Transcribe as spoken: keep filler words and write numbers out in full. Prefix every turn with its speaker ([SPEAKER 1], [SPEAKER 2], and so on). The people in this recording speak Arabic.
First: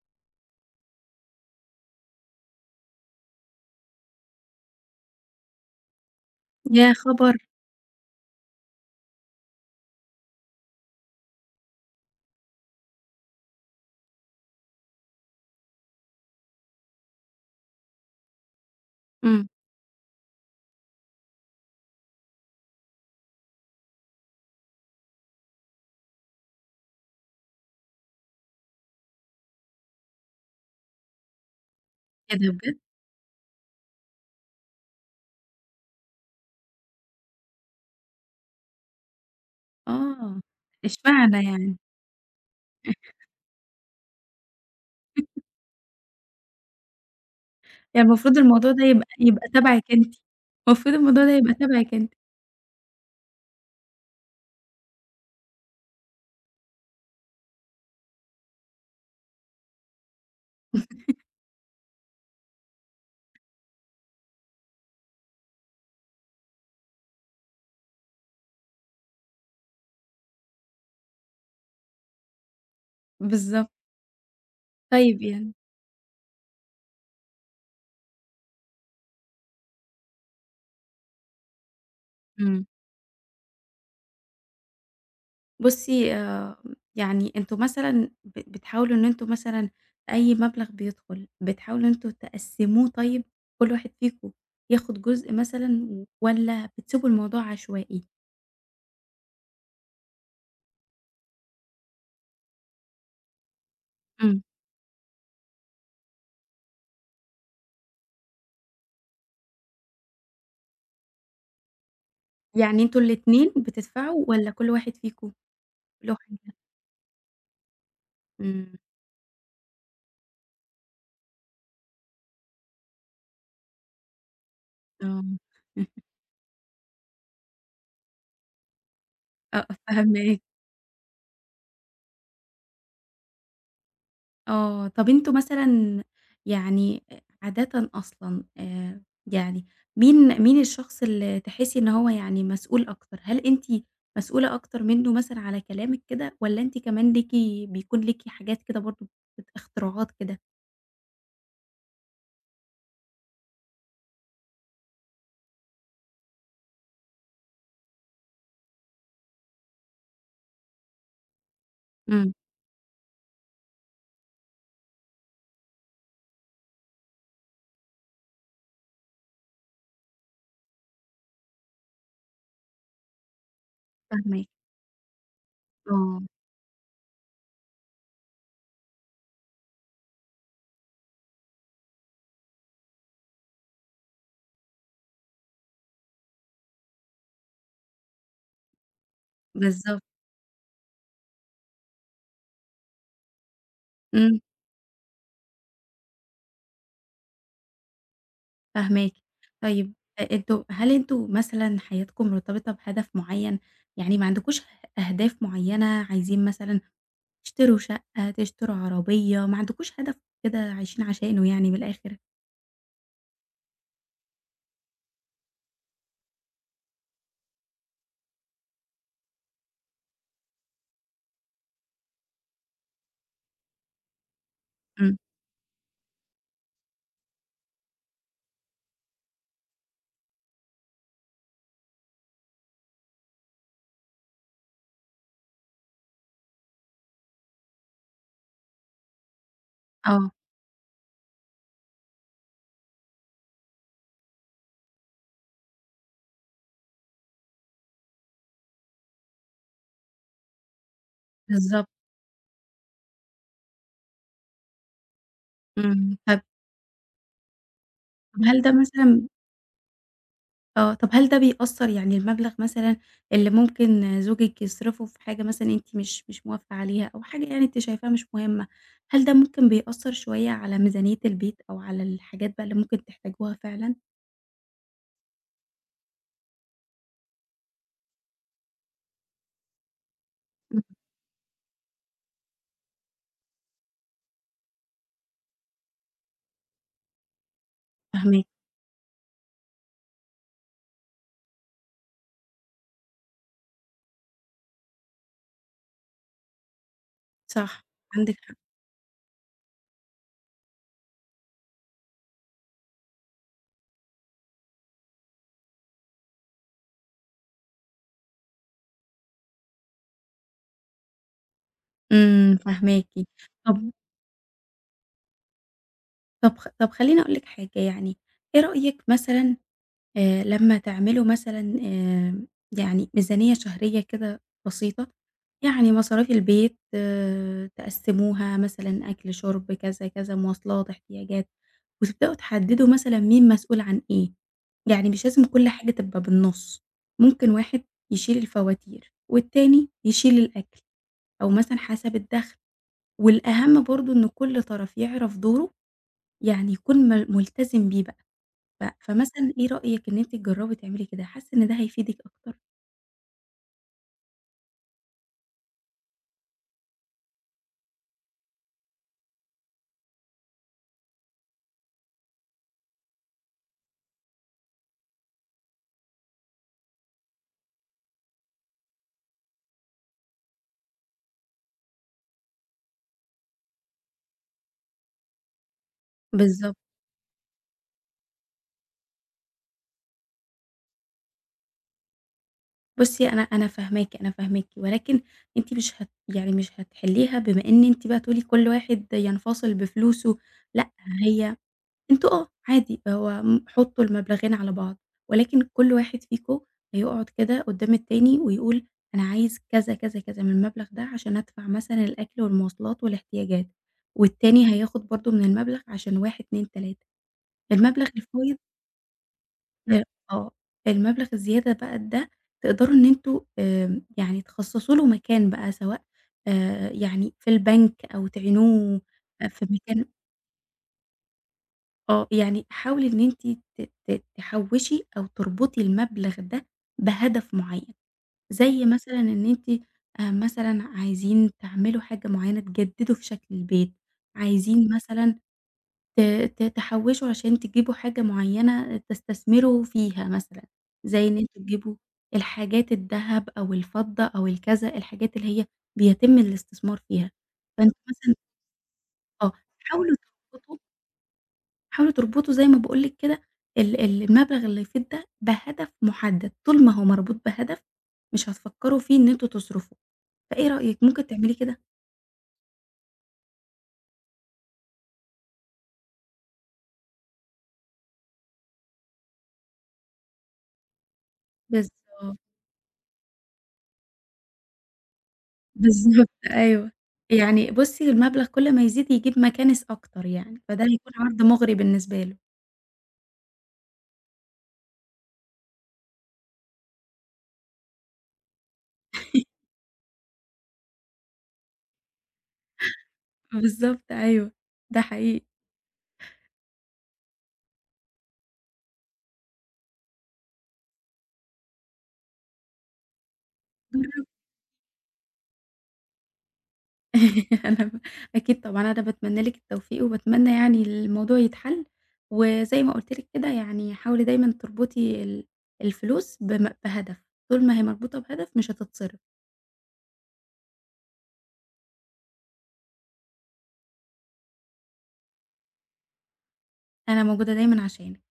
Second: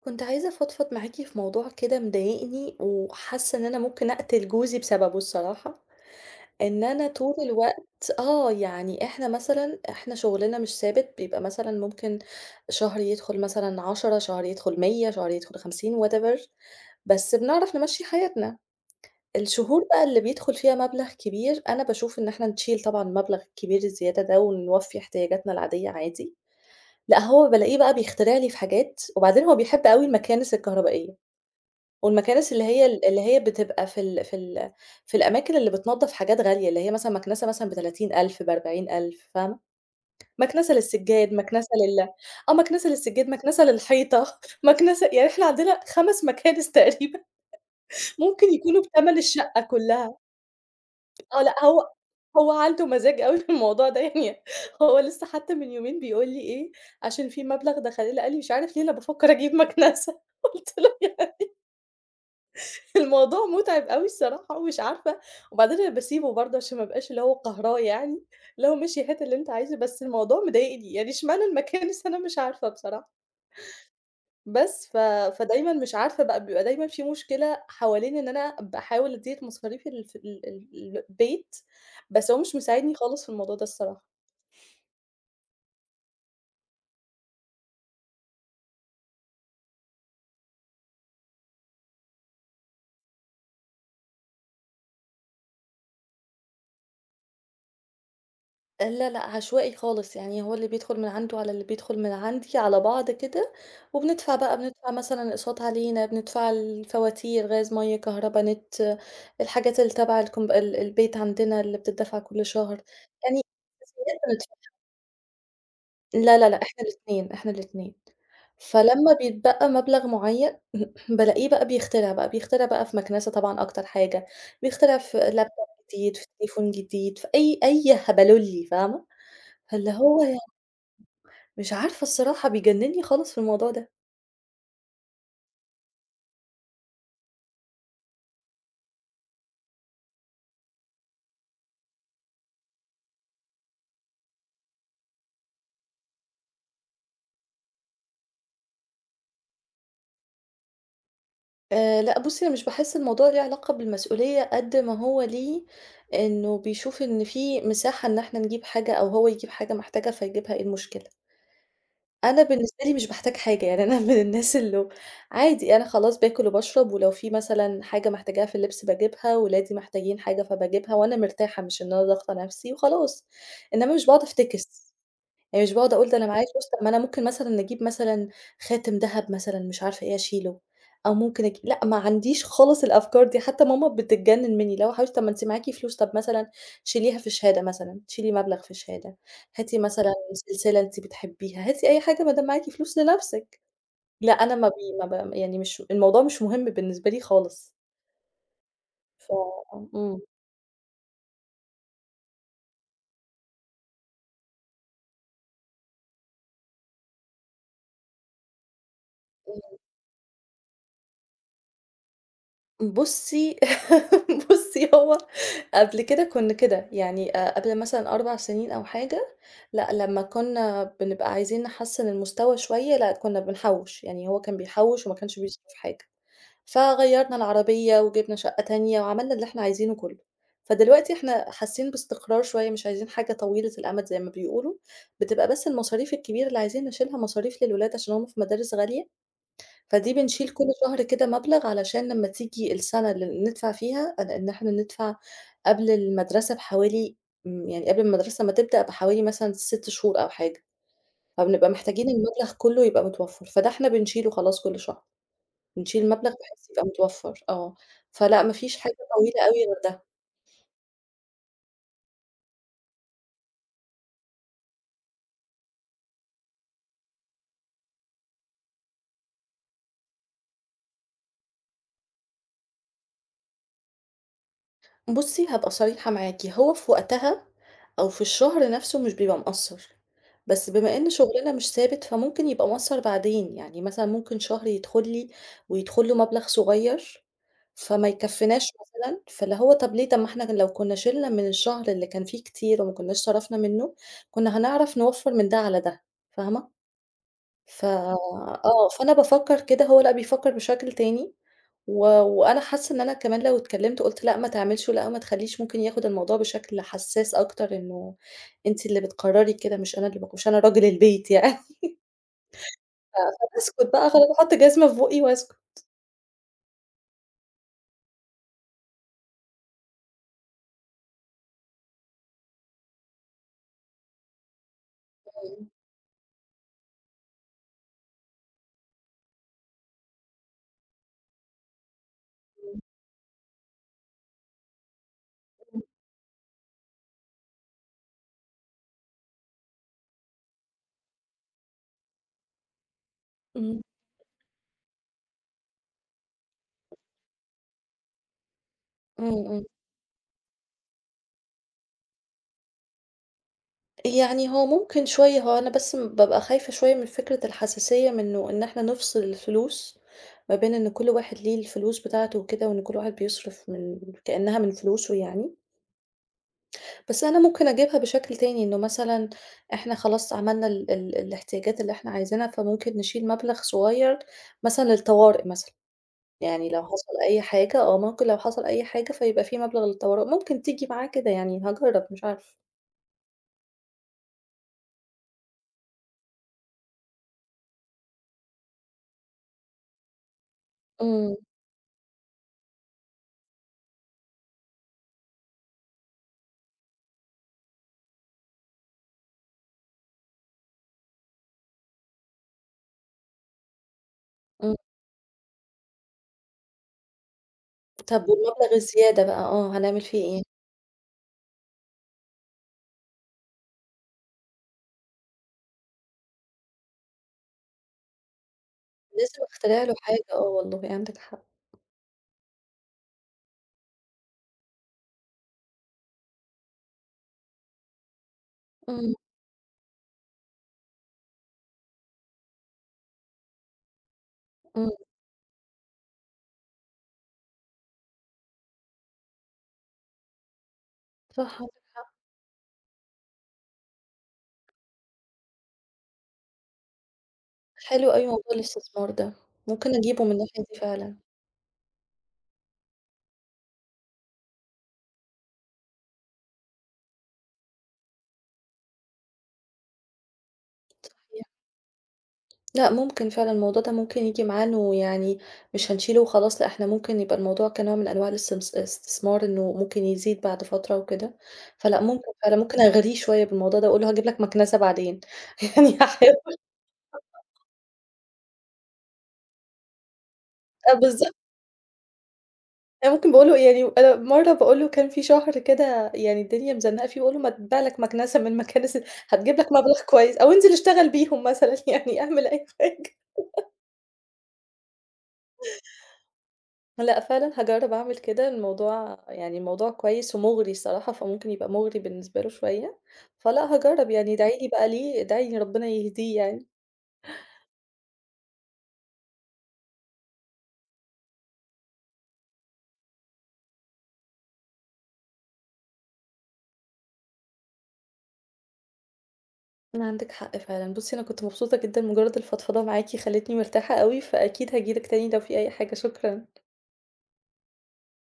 [SPEAKER 1] كنت عايزة أفضفض معاكِ في موضوع كده مضايقني، وحاسة إن أنا ممكن أقتل جوزي بسببه الصراحة، إن
[SPEAKER 2] يا
[SPEAKER 1] أنا
[SPEAKER 2] خبر!
[SPEAKER 1] طول الوقت آه، يعني إحنا مثلًا إحنا شغلنا مش ثابت، بيبقى مثلًا ممكن شهر يدخل مثلًا عشرة، شهر يدخل مية، شهر يدخل خمسين whatever، بس بنعرف نمشّي حياتنا.
[SPEAKER 2] إمم.
[SPEAKER 1] الشهور بقى اللي بيدخل فيها مبلغ كبير، أنا باشوف إن إحنا نشيل طبعًا المبلغ الكبير الزيادة ده، ونوفّي احتياجاتنا العادية عادي، لأ هو بالاقيه بقى بيخترع لي في حاجات، وبعدين هو بيحب أوي المكانس الكهربائية.
[SPEAKER 2] إيه ده
[SPEAKER 1] والمكانس اللي
[SPEAKER 2] بجد!
[SPEAKER 1] هي ال اللي هي بتبقى في ال في ال في الأماكن اللي بتنضّف حاجات غالية، اللي هي مثلًا مكنسة مثلًا بتلاتين ألف بأربعين ألف فاهمة،
[SPEAKER 2] آه.
[SPEAKER 1] مكنسة للسجاد،
[SPEAKER 2] إشمعنى
[SPEAKER 1] مكنسة
[SPEAKER 2] يعني؟
[SPEAKER 1] لل آه، مكنسة للسجاد، مكنسة للحيطة، مكنسة يعني إحنا عندنا خمس مكانس تقريبًا
[SPEAKER 2] يعني المفروض
[SPEAKER 1] ممكن
[SPEAKER 2] الموضوع
[SPEAKER 1] يكونوا
[SPEAKER 2] ده يبقى
[SPEAKER 1] بتمن
[SPEAKER 2] يبقى
[SPEAKER 1] الشقة
[SPEAKER 2] تبعِك أنتِ.
[SPEAKER 1] كلّها.
[SPEAKER 2] المفروض الموضوع ده
[SPEAKER 1] آه،
[SPEAKER 2] يبقى
[SPEAKER 1] لأ هو
[SPEAKER 2] تبعِك أنتِ.
[SPEAKER 1] هو عنده مزاج أوي في الموضوع ده يعني هو لسه حتى من يومين بيقول لي إيه، عشان في مبلغ دخل لي قال لي: "مش عارف ليه أنا بافكّر أجيب مكنسة." قُلت له الموضوع مُتعب أوي الصراحة ومش عارفة، وبعدين أنا باسيبه برضه عشان ما ابقاش اللي هو قاهراه يعني، اللي هو ماشي هات اللي أنت عايزه، بس الموضوع مضايقني، يعني اشمعنى المكانس أنا مش عارفة بصراحة.
[SPEAKER 2] بالضبط.
[SPEAKER 1] بس ف
[SPEAKER 2] طيب يعني.
[SPEAKER 1] فدايمًا مش عارفة بقى بيبقى دايمًا في مشكلة حوالين إن أنا باحاول أزيد مصاريف ال ف ال ال البيت، بس هو مش
[SPEAKER 2] إمم.
[SPEAKER 1] مساعدني خالص في الموضوع ده الصراحة.
[SPEAKER 2] بُصّي، آمم، يعني أنتم مثلًا ب بتحاولوا إن أنتم مثلًا أي مبلغ بيدخل، بتحاولوا إن أنتم تقسّموه. طيب، كل واحد فيكم ياخُد جزء مثلًا والّا بتسيبوا الموضوع عشوائي؟
[SPEAKER 1] لا، لأ، عشوائي خالص، يعني هو اللي بيدخل من عنده على اللي بيدخل من عندي على بعض كده، وبندفع
[SPEAKER 2] إمم.
[SPEAKER 1] بقى بندفع مثلًا أقساط علينا، بندفع الفواتير، غاز، مَيّة، كهربا، نت، الحاجات اللي تبع الكومب ال البيت عندنا اللي بتدفع كل شهر،
[SPEAKER 2] يعني أنتم
[SPEAKER 1] يعني
[SPEAKER 2] الاتنين
[SPEAKER 1] أساسيات
[SPEAKER 2] بتدفعوا والّا كل
[SPEAKER 1] بندفعها
[SPEAKER 2] واحد فيكم له
[SPEAKER 1] لا، لا،
[SPEAKER 2] حاجة؟
[SPEAKER 1] لأ، إحنا الاتنين، إحنا الاتنين.
[SPEAKER 2] إمم.
[SPEAKER 1] فلمّا بيتبقى مبلغ معين بالاقيه بقى بيخترع بقى، بيخترع بقى في مكنسة طبعًا أكتر حاجة، بيخترع في لابتوب
[SPEAKER 2] آه.
[SPEAKER 1] جديد، في تليفون جديد، في أي أي هبلولي فاهمة؟
[SPEAKER 2] آه،
[SPEAKER 1] فاللي هو
[SPEAKER 2] فاهماك.
[SPEAKER 1] مش عارفة الصراحة بيجننّي خالص في الموضوع ده.
[SPEAKER 2] آه، طَب أنتم مثلًا يعني أ عادةً أصلًا، آآ، يعني مين مين الشخص اللي تحسّي إن هو يعني مسؤول أكتر؟ هل أنتِ مسؤولة أكتر منّه مثلًا على كلامِك كده، والّا أنتِ كمان ليكِ، بيكون ليكِ حاجات كده برضه، بت اختراعات كده؟
[SPEAKER 1] آآ لأ بُصّي، أنا مش باحس الموضوع ليه علاقة بالمسؤولية قد ما هو ليه إنه بيشوف إن في مساحة إن إحنا نجيب حاجة أو هو يجيب حاجة محتاجها فيجيبها، إيه المشكلة؟
[SPEAKER 2] إمم،
[SPEAKER 1] أنا بالنسبة لي مش باحتاج حاجة، يعني أنا من الناس اللي عادي أنا خلاص باكل وباشرب ولو في مثلًا حاجة محتاجاها في اللبس باجيبها، ولادي محتاجين حاجة فباجيبها وأنا مرتاحة مش إن أنا ضاغطة نَفْسي وخلاص. إنّما مش باقعد
[SPEAKER 2] فاهماكِ.
[SPEAKER 1] أفتكس. يعني مش باقعد أقول ده
[SPEAKER 2] آه،
[SPEAKER 1] أنا معايا فلوس، طب ما أنا ممكن مثلًا أجيب مثلًا خاتم دهب مثلًا مش عارفة إيه أشيله، أو ممكن أجي لأ ما عنديش خالص الأفكار دي، حتى ماما بتتجنن منّي، اللي هو حبيبتي طب ما أنتِ معاكِ فلوس، طب مثلًا شيليها في شهادة مثلًا، شيلي مبلغ في شهادة، هاتي
[SPEAKER 2] بالضبط.
[SPEAKER 1] مثلًا سلسلة أنتِ بتحبيها، هاتي أي حاجة ما دام معاكِ فلوس لنفسِك، لأ
[SPEAKER 2] إمم،
[SPEAKER 1] أنا ما بي ما ب يعني مش الموضوع مش مهم بالنسبة لي خالص.
[SPEAKER 2] فاهماكِ.
[SPEAKER 1] ف
[SPEAKER 2] طيب،
[SPEAKER 1] إمم.
[SPEAKER 2] أ أنتم هل أنتم مثلًا حياتكم مرتبطة بهدف معيّن؟ يعني ما عندكوش أهداف معيّنة، عايزين مثلًا تشتروا شقة، تشتروا عربية؟ ما عندكوش هدف كده عايشين عشانه يعني من الآخر.
[SPEAKER 1] بُصّي، بُصّي هو قبل كده كُنّا كده، يعني آآ قبل مثلًا أربع سنين أو حاجة، لأ لمّا كُنّا بنبقى عايزين نحسّن المستوى شوية، لأ كُنّا بنحوّش، يعني هو كان بيحوّش وما
[SPEAKER 2] إمم،
[SPEAKER 1] كانش بيصرف حاجة، فغيّرنا العربية وجِبنا شقة تانية وعملنا اللي إحنا عايزينه كُلّه، فدلوقتي إحنا حاسين باستقرار شوية، مش عايزين حاجة طويلة الأمد زي ما بيقولوا، بتبقى بس المصاريف الكبيرة اللي عايزين نشيلها مصاريف للولاد عشان هُم في مدارس غالية، فدي
[SPEAKER 2] آه،
[SPEAKER 1] بنشيل كل شهر كده مبلغ علشان لمّا تيجي السنة اللي ندفع فيها أنا إن إحنا ندفع قبل المدرسة بحوالي امم، يعني قبل المدرسة ما تبدأ بحوالي مثلًا ست شهور أو حاجة، فبنبقى
[SPEAKER 2] بالضبط.
[SPEAKER 1] محتاجين المبلغ كله يبقى متوفّر، فده إحنا بنشيله خلاص كل شهر، بنشيل
[SPEAKER 2] إمم.
[SPEAKER 1] مبلغ
[SPEAKER 2] طب
[SPEAKER 1] بحيث يبقى متوفّر، آه،
[SPEAKER 2] طب
[SPEAKER 1] فلأ ما
[SPEAKER 2] هل ده
[SPEAKER 1] فيش حاجة
[SPEAKER 2] مثلًا،
[SPEAKER 1] طويلة أوي غير ده.
[SPEAKER 2] آه، طب هل ده بيأثّر يعني؟ المبلغ مثلًا اللي ممكن زوجِك يصرفه في حاجة مثلًا أنتِ مش مش موافقة عليها، أو حاجة يعني أنتِ شايفاها مش مهمة، هل ده ممكن بيأثّر شوية على ميزانية البيت أو على الحاجات بقى اللي ممكن تحتاجوها فعلًا؟
[SPEAKER 1] بُصّي، هابقى صريحة معاكِ، هو في وقتها أو في الشهر نَفْسه مش بيبقى مأثّر، بس
[SPEAKER 2] إمم،
[SPEAKER 1] بما إن شُغلنا مش ثابت فممكن يبقى مأثّر بعدين، يعني مثلًا ممكن شهر يدخُل لي ويدخُل له مبلغ صغير فما
[SPEAKER 2] فاهماكِ.
[SPEAKER 1] يكفّيناش مثلًا، فاللي هو طَب ليه، طَب ما إحنا لو كُنّا شِلنا من الشهر اللي كان فيه كتير وما كُنّاش صرفنا منّه، كُنّا هنعرف نوفّر من ده على ده، فاهمة؟
[SPEAKER 2] صح،
[SPEAKER 1] ف
[SPEAKER 2] عندِك حق.
[SPEAKER 1] آه، فأنا بافكّر كده، هو لأ بيفكّر بشكل تاني، و وأنا حاسّة إن أنا كمان لو اتكلّمت وقُلت لأ ما تعملش ولأ ما تخلّيش، ممكن ياخُد الموضوع بشكل حسّاس أكتر إنه أنتِ اللي بتقرّري كده مش أنا اللي باق مش أنا راجل البيت يعني،
[SPEAKER 2] إمم، فاهماكِ.
[SPEAKER 1] ف
[SPEAKER 2] طب
[SPEAKER 1] فباسكُت بقى خلاص باحُط جزمة في بُقّي وأسكُت.
[SPEAKER 2] طب خ طب خلّيني أقول لِك حاجة يعني. إيه رأيِك مثلًا، آآ لمّا تعملوا مثلًا، آآ يعني ميزانية شهرية كده بسيطة؟
[SPEAKER 1] إمم،
[SPEAKER 2] يعني مصاريف البيت، آه، تقسّموها مثلًا أكل، شُرب، كذا، كذا، مواصلات، احتياجات، وتبدأوا تحدّدوا مثلًا مين مسؤول عن إيه. يعني مش لازم كل
[SPEAKER 1] إمم،
[SPEAKER 2] حاجة تبقى بالنُص، ممكن واحد يشيل الفواتير والتاني يشيل الأكل، أو مثلًا حسب الدخل.
[SPEAKER 1] إمم،
[SPEAKER 2] والأهم برضه إن كل طرف يعرف دوره، يعني يكون مل ملتزم بيه بقى. ف
[SPEAKER 1] إمم،
[SPEAKER 2] فمثلًا
[SPEAKER 1] إمم،
[SPEAKER 2] إيه رأيِك إن أنتِ تجرّبي تعملي كده؟ حاسة إن ده هيفيدِك أكتر؟
[SPEAKER 1] يعني هو ممكن شوية هو أنا بس م بابقى خايفة شوية من فكرة الحساسية منه، إن إحنا نفصل الفلوس ما بين إن كل واحد ليه الفلوس بتاعته وكده، وإن كل واحد بيصرف من كأنها من فلوسه يعني، بس أنا ممكن أجيبها بشكل تاني، إنه مثلًا إحنا خلاص عملنا ال ال الاحتياجات اللي إحنا عايزينها، فممكن نشيل مبلغ صغير مثلًا للطوارئ مثلًا، يعني
[SPEAKER 2] بالضبط.
[SPEAKER 1] لو حصل أي حاجة آه، ممكن لو حصل أي حاجة فيبقى في مبلغ للطوارئ، ممكن تيجي معاه كده يعني هاجرب مش عارفة.
[SPEAKER 2] بُصّي، أنا أنا فاهماكِ، أنا فاهماكِ، ولكن أنتِ مش هت يعني مش هتحلّيها بما إن أنتِ بقى تقولي كل واحد ينفصل بفلوسه. لأ،
[SPEAKER 1] إمم،
[SPEAKER 2] هي أنتم، آه، عادي، هو م حطّوا المبلغين على بعض، ولكن كل واحد فيكم هيقعد كده قدّام التاني ويقول أنا عايز كذا، كذا، كذا من المبلغ ده، عشان أدفع مثلًا الأكل والمواصلات والاحتياجات، والتاني
[SPEAKER 1] إمم.
[SPEAKER 2] هياخد برضه من المبلغ عشان واحد، اتنين، تلاتة. المبلغ
[SPEAKER 1] طَب
[SPEAKER 2] الفايض،
[SPEAKER 1] والمبلغ الزيادة بقى آه، هنعمل
[SPEAKER 2] ل
[SPEAKER 1] فيه إيه؟
[SPEAKER 2] آه، المبلغ الزيادة بقى ده، تقدروا إن أنتم، آمم، يعني تخصصوا له مكان بقى، سواء، آآ، يعني في البنك أو تعينوه،
[SPEAKER 1] لازم
[SPEAKER 2] آآ، في
[SPEAKER 1] أخترع له
[SPEAKER 2] مكان،
[SPEAKER 1] حاجة آه والله يعني عندِك حق.
[SPEAKER 2] آه. يعني حاولي إن أنتِ ت ت تحوّشي أو تربطي المبلغ ده بهدف معيّن، زي
[SPEAKER 1] إمم،
[SPEAKER 2] مثلًا إن أنتِ، آآ، مثلًا عايزين تعملوا حاجة معيّنة، تجددوا في شكل البيت، عايزين
[SPEAKER 1] إمم،
[SPEAKER 2] مثلًا ت ت تحوّشوا عشان تجيبوا حاجة معيّنة تستثمروا فيها مثلًا، زي إن
[SPEAKER 1] صح
[SPEAKER 2] أنتم
[SPEAKER 1] عندِك
[SPEAKER 2] تجيبوا
[SPEAKER 1] حق.
[SPEAKER 2] الحاجات الدهب أو الفضة أو الكذا، الحاجات اللي هي بيتم الاستثمار فيها. فأنتم
[SPEAKER 1] حلو أوي
[SPEAKER 2] مثلًا،
[SPEAKER 1] موضوع الاستثمار ده،
[SPEAKER 2] آه،
[SPEAKER 1] ممكن
[SPEAKER 2] حاولوا
[SPEAKER 1] أجيبه من الناحية
[SPEAKER 2] تربطوا
[SPEAKER 1] دي فعلًا.
[SPEAKER 2] حاولوا تربطوا زي ما باقول لِك كده ال ال المبلغ اللي يفيض ده بهدف محدد. طول ما هو مربوط بهدف مش هتفكّروا فيه إن أنتم تصرفوا، فإيه رأيِك ممكن
[SPEAKER 1] صحيح.
[SPEAKER 2] تعملي كده؟
[SPEAKER 1] لأ ممكن فعلًا الموضوع ده ممكن ييجي معانا ويعني مش هنشيله وخلاص، لأ إحنا ممكن يبقى الموضوع كنوع من أنواع الاستمس الاستثمار إنه ممكن يزيد بعد فترة وكده، فلأ ممكن
[SPEAKER 2] بالضبط.
[SPEAKER 1] فعلًا ممكن أغريه شوية بالموضوع ده وأقول له هاجيب لك مكنسة بعدين يعني
[SPEAKER 2] بالضبط
[SPEAKER 1] هاحاول
[SPEAKER 2] أيوه. يعني بُصّي، المبلغ كل ما يزيد يجيب مكانس أكتر يعني، فده
[SPEAKER 1] آه
[SPEAKER 2] هيكون
[SPEAKER 1] بالضبط.
[SPEAKER 2] عرض مُغري بالنسبة له.
[SPEAKER 1] أنا ممكن باقول له يعني أنا مرّة باقول له كان في شهر كده يعني الدنيا مزنّقة فيه، باقول له: "ما تبيع لك مكنسة من المكانس ال هتجيب لك مبلغ كويس أو انزل اشتغل بيهم مثلًا يعني اعمل أي حاجة."
[SPEAKER 2] بالضبط أيوه، ده حقيقي.
[SPEAKER 1] لأ، فعلًا هاجرّب أعمل كده، الموضوع يعني الموضوع كويس ومُغري الصراحة، فممكن يبقى مُغري بالنسبة له شوية، فلأ هاجرّب يعني ادعي لي بقى ليه، ادعي لي ربنا يهديه يعني.
[SPEAKER 2] جرّبي. أنا ب أكيد طبعًا، أنا باتمنى لِك التوفيق، وباتمنى يعني الموضوع يتحل، وزي ما قُلت لِك كده يعني حاولي دايمًا تربطي ال الفلوس بم بهدف. طول ما هي مربوطة بهدف مش هتتصرف.
[SPEAKER 1] عندِك حق فعلًا، بُصّي أنا كنت مبسوطة جدًا، مجرد الفضفضة معاكِ خلّتني مرتاحة أوي، فأكيد هاجي لِك تاني لو في أي حاجة، شكرًا.
[SPEAKER 2] أنا موجودة دايمًا عشانِك.